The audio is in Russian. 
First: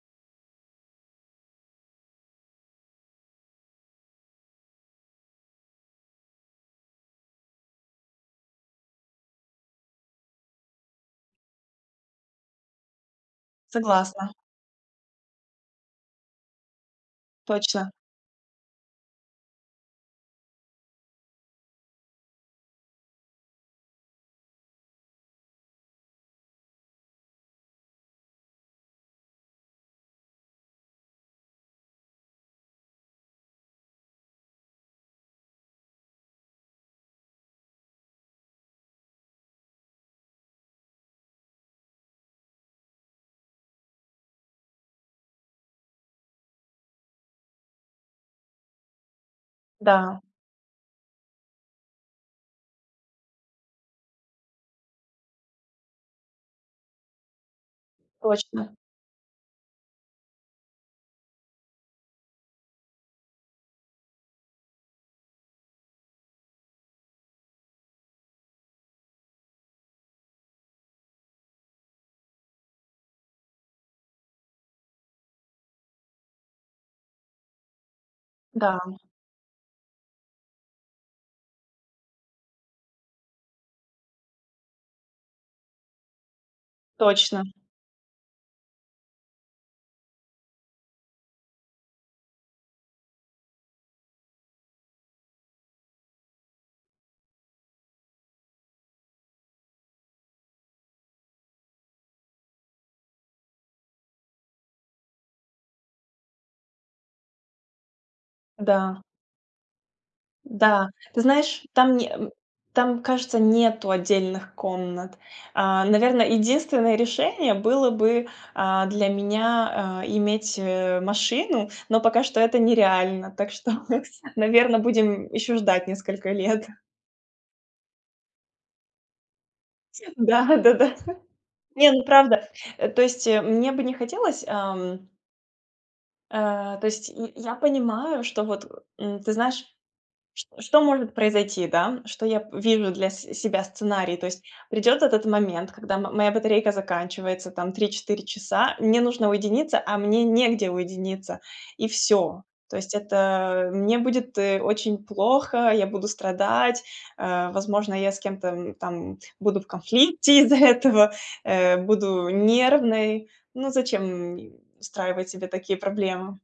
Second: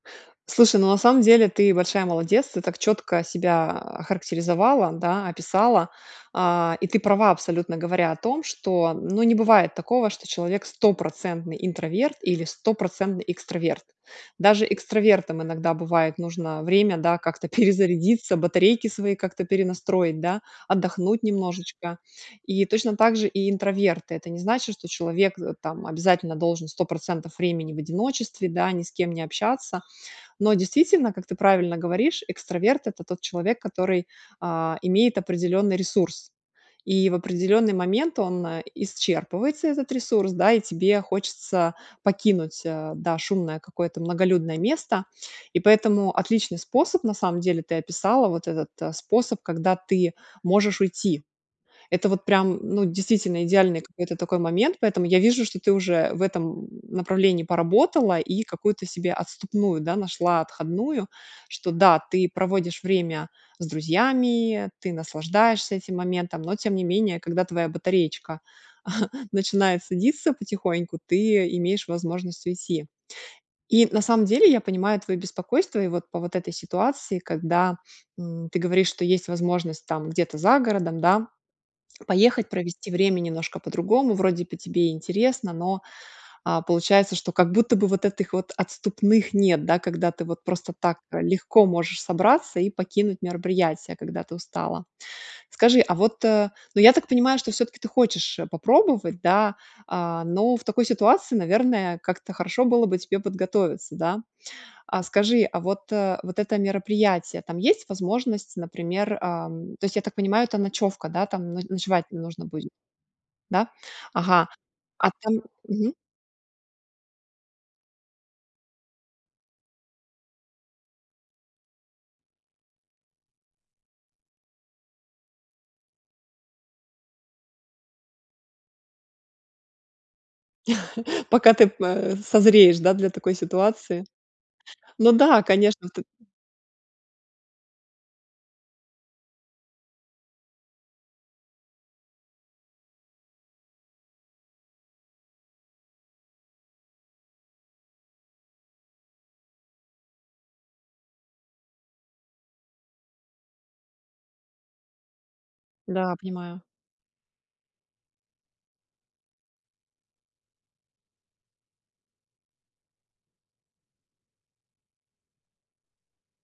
Слушай, ну, на самом деле ты большая молодец, ты так чётко себя охарактеризовала, да, описала, а, и ты права абсолютно, говоря о том, что, ну, не бывает такого, что человек стопроцентный интроверт или стопроцентный экстраверт. Согласна. Даже экстравертам иногда бывает нужно время, да, как-то Точно. перезарядиться, батарейки свои как-то перенастроить, да, отдохнуть немножечко, и точно так же и интроверты. Это не значит, что человек, э, там обязательно должен 100 % времени в одиночестве, да, ни с кем не общаться. Но действительно, как ты правильно говоришь, экстраверт- это тот человек, который, а, имеет определённый ресурс. И в определённый момент он, э, исчерпывается, этот ресурс, да, и тебе хочется покинуть, э, да, шумное какое-то многолюдное место. И поэтому отличный способ на самом деле ты описала, вот этот, э, способ, когда ты Да. можешь уйти. Это вот прям, ну, действительно идеальный какой-то такой момент, поэтому я вижу, что ты уже в этом, м, направлении поработала и Точно. какую-то себе отступную, да, нашла, отходную, что да, ты проводишь время с друзьями, ты наслаждаешься этим моментом, но тем не менее, когда твоя батареечка начинает садиться потихоньку, ты имеешь возможность уйти. И на самом деле я понимаю твоё беспокойство и вот по вот этой ситуации, когда, м, ты говоришь, Да. что есть возможность там где-то за городом, да, поехать, провести время немножко по-другому, вроде бы тебе и интересно, но, а, получается, что Точно. как будто бы вот этих вот отступных нет, да, когда ты вот просто так, э, легко можешь собраться и покинуть мероприятие, когда ты устала. Скажи, а вот, э, ну, я так понимаю, что всё-таки ты хочешь, э, попробовать, да, а, но в такой ситуации, наверное, как-то хорошо было бы тебе подготовиться, да? А скажи, а вот, э, вот это мероприятие, там есть возможность, Да. например, ам, то есть, я так понимаю, это Да. ночёвка, Ты да, там но знаешь, там ночевать не э, нужно будет? там, кажется, Да, нету ага, отдельных а комнат. там, А, мгм. наверное, единственное решение было бы, а, для меня, а, иметь, э, машину, но пока что это нереально. Так что, наверно, будем ещё ждать несколько лет. Да, да, да. Пока ты п Не, ну, э, правда, созреешь, э, да, то для есть такой мне бы не ситуации. хотелось, ам. Ну да, конечно, ты Э, то есть я я понимаю, что вот, э, м, ты знаешь, ч что может произойти, да, что я вижу для с себя сценарий. То есть придёт этот момент, когда м моя батарейка заканчивается там 3-4 часа, мне нужно уединиться, а мне негде уединиться, и всё. То есть это мне будет, э, очень плохо, я буду Да, понимаю. страдать, э, возможно, я с кем-то, м, там буду в конфликте из-за этого, э, буду нервной. Ну, зачем, м, устраивать себе такие проблемы?